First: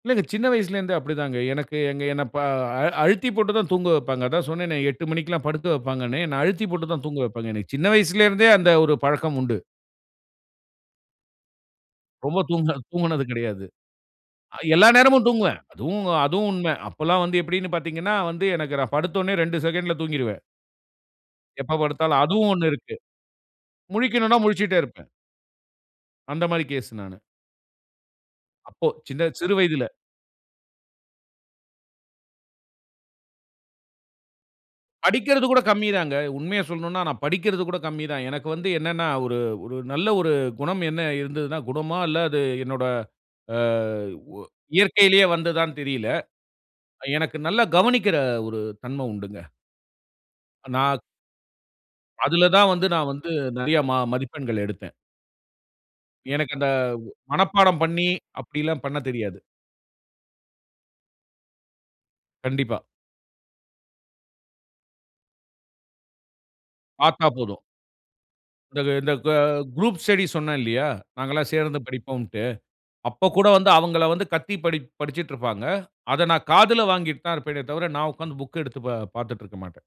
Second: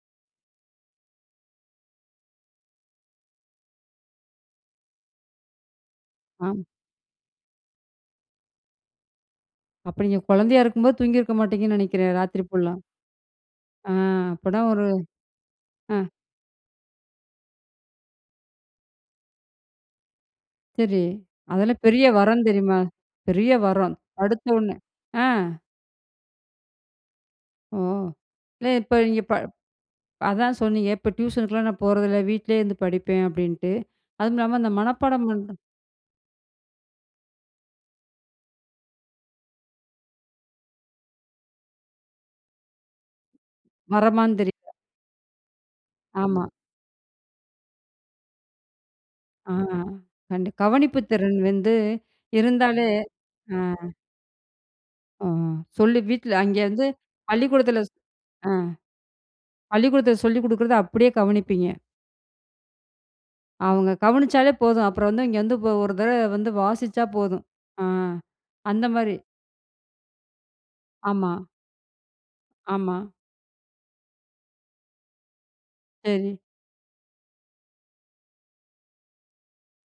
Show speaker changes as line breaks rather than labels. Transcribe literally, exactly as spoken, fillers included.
இல்லங்க சின்ன வயசுல இருந்தே அப்படி தாங்க, எனக்கு எங்க என்ன ப அழுத்தி போட்டு தான் தூங்க வைப்பாங்க, அதான் சொன்னேனே எட்டு மணிக்குலாம் படுக்க வைப்பாங்கனு, என்னை
ஆ.
அழுத்தி போட்டு தான் தூங்க வைப்பாங்க, எனக்கு சின்ன வயசுல இருந்தே அந்த ஒரு பழக்கம் உண்டு.
அப்ப நீங்க குழந்தையா இருக்கும் போது, தூங்கி இருக்க மாட்டங்கன்னு நினைக்குறேன்
ரொம்ப
ராத்திரி
தூங்க
ஃபுல்லா.
தூங்கினது கிடையாது.
ஆ
அ
அப்போதான் ஒரு
எல்லா நேரமும் தூங்குவேன்,
ஆ.
அதுவும் அதுவும் உண்மை, அப்போல்லாம் வந்து எப்படினு பார்த்தீங்கனா வந்து எனக்கு நான் படுத்தோனே ரெண்டு செகண்ட்ல தூங்கிடுவேன்.
சரி,
எப்போ
அதெல்லாம் பெரிய
படுத்தாலும்
வரம்
அதுவும் ஒண்ணு
தெரியுமா?
இருக்கு.
பெரிய வரம்
முழிக்கனுனா
படுத்த உடனே
முழிச்சிட்டே இருப்பேன்.
ஆ.
அந்த மாரி கேஸ் நானு.
ஓ, இல்ல
அப்போ
இப்ப நீங்க
சின்ன
ப
சிறு வயதில
அதான் சொன்னீங்க, இப்போ டியூஷனுக்குலாம் நான் போறதில்ல, வீட்டிலேயே இருந்து படிப்பேன் அப்படின்ட்டு, அதுவும் இல்லாம அந்த மனப்பாடம்
படிக்கிறது
பண்ண
கூட கம்மி தாங்க, உண்மையை சொல்லனுனா நான் படிக்கிறது கூட கம்மி தான், எனக்கு வந்து என்னனா, ஒரு ஒரு நல்ல ஒரு குணம் என்ன இருந்ததுனா குணமா இல்ல அது என்னோட ஆ
வரமான்னு
ஒ
தெரிய
இயற்கையிலேயே வந்ததானு தெரியல.
மா.
எனக்கு நல்லா கவனிக்கிற ஒரு தன்மை உண்டுங்க.
ஆ கண்டி கவனிப்பு
நான்
திறன் வந்து,
அதில தான்
இருந்தாலே
வந்து, நான் வந்து
ஆ,
நிறைய ம மதிப்பெண்கள் எடுத்தேன்.
ஆ சொல்லி வீட்ல
எனக்கு அந்த
அங்கேருந்து பள்ளிக்கூடத்தில
மனப்பாடம்
சொ
பண்ணி,
ஆ,
அப்படியெல்லாம் பண்ணத் தெரியாது.
பள்ளிக்கூடத்தில சொல்லிக் கொடுக்குறத அப்படியே கவனிப்பீங்க.
கண்டிப்பா.
அவங்க கவனிச்சாலே போதும், அப்புறம் வந்து, இங்க வந்து ஒரு தடவை வந்து வாசிச்சா
பார்த்தா
போதும்.
போதும்.
ஆ அந்த
இந்த இந்த
மாரி
க குரூப் ஸ்டடி சொன்னேன் இல்லையா,
ஆமா.
நாங்க எல்லாம் சேர்ந்து படிப்போம்ட்டு,
ஆமா.
அப்போ கூட வந்து அவங்கள வந்து கத்தி படி படிச்சிட்டு இருப்பாங்க, அதை
சரி.
நான் காதில வாங்கிட்டு தான் இருப்பேனே தவிர, நான் உட்கார்ந்து புக் எடுத்து பா பார்த்துட்டு இருக்க மாட்டேன்.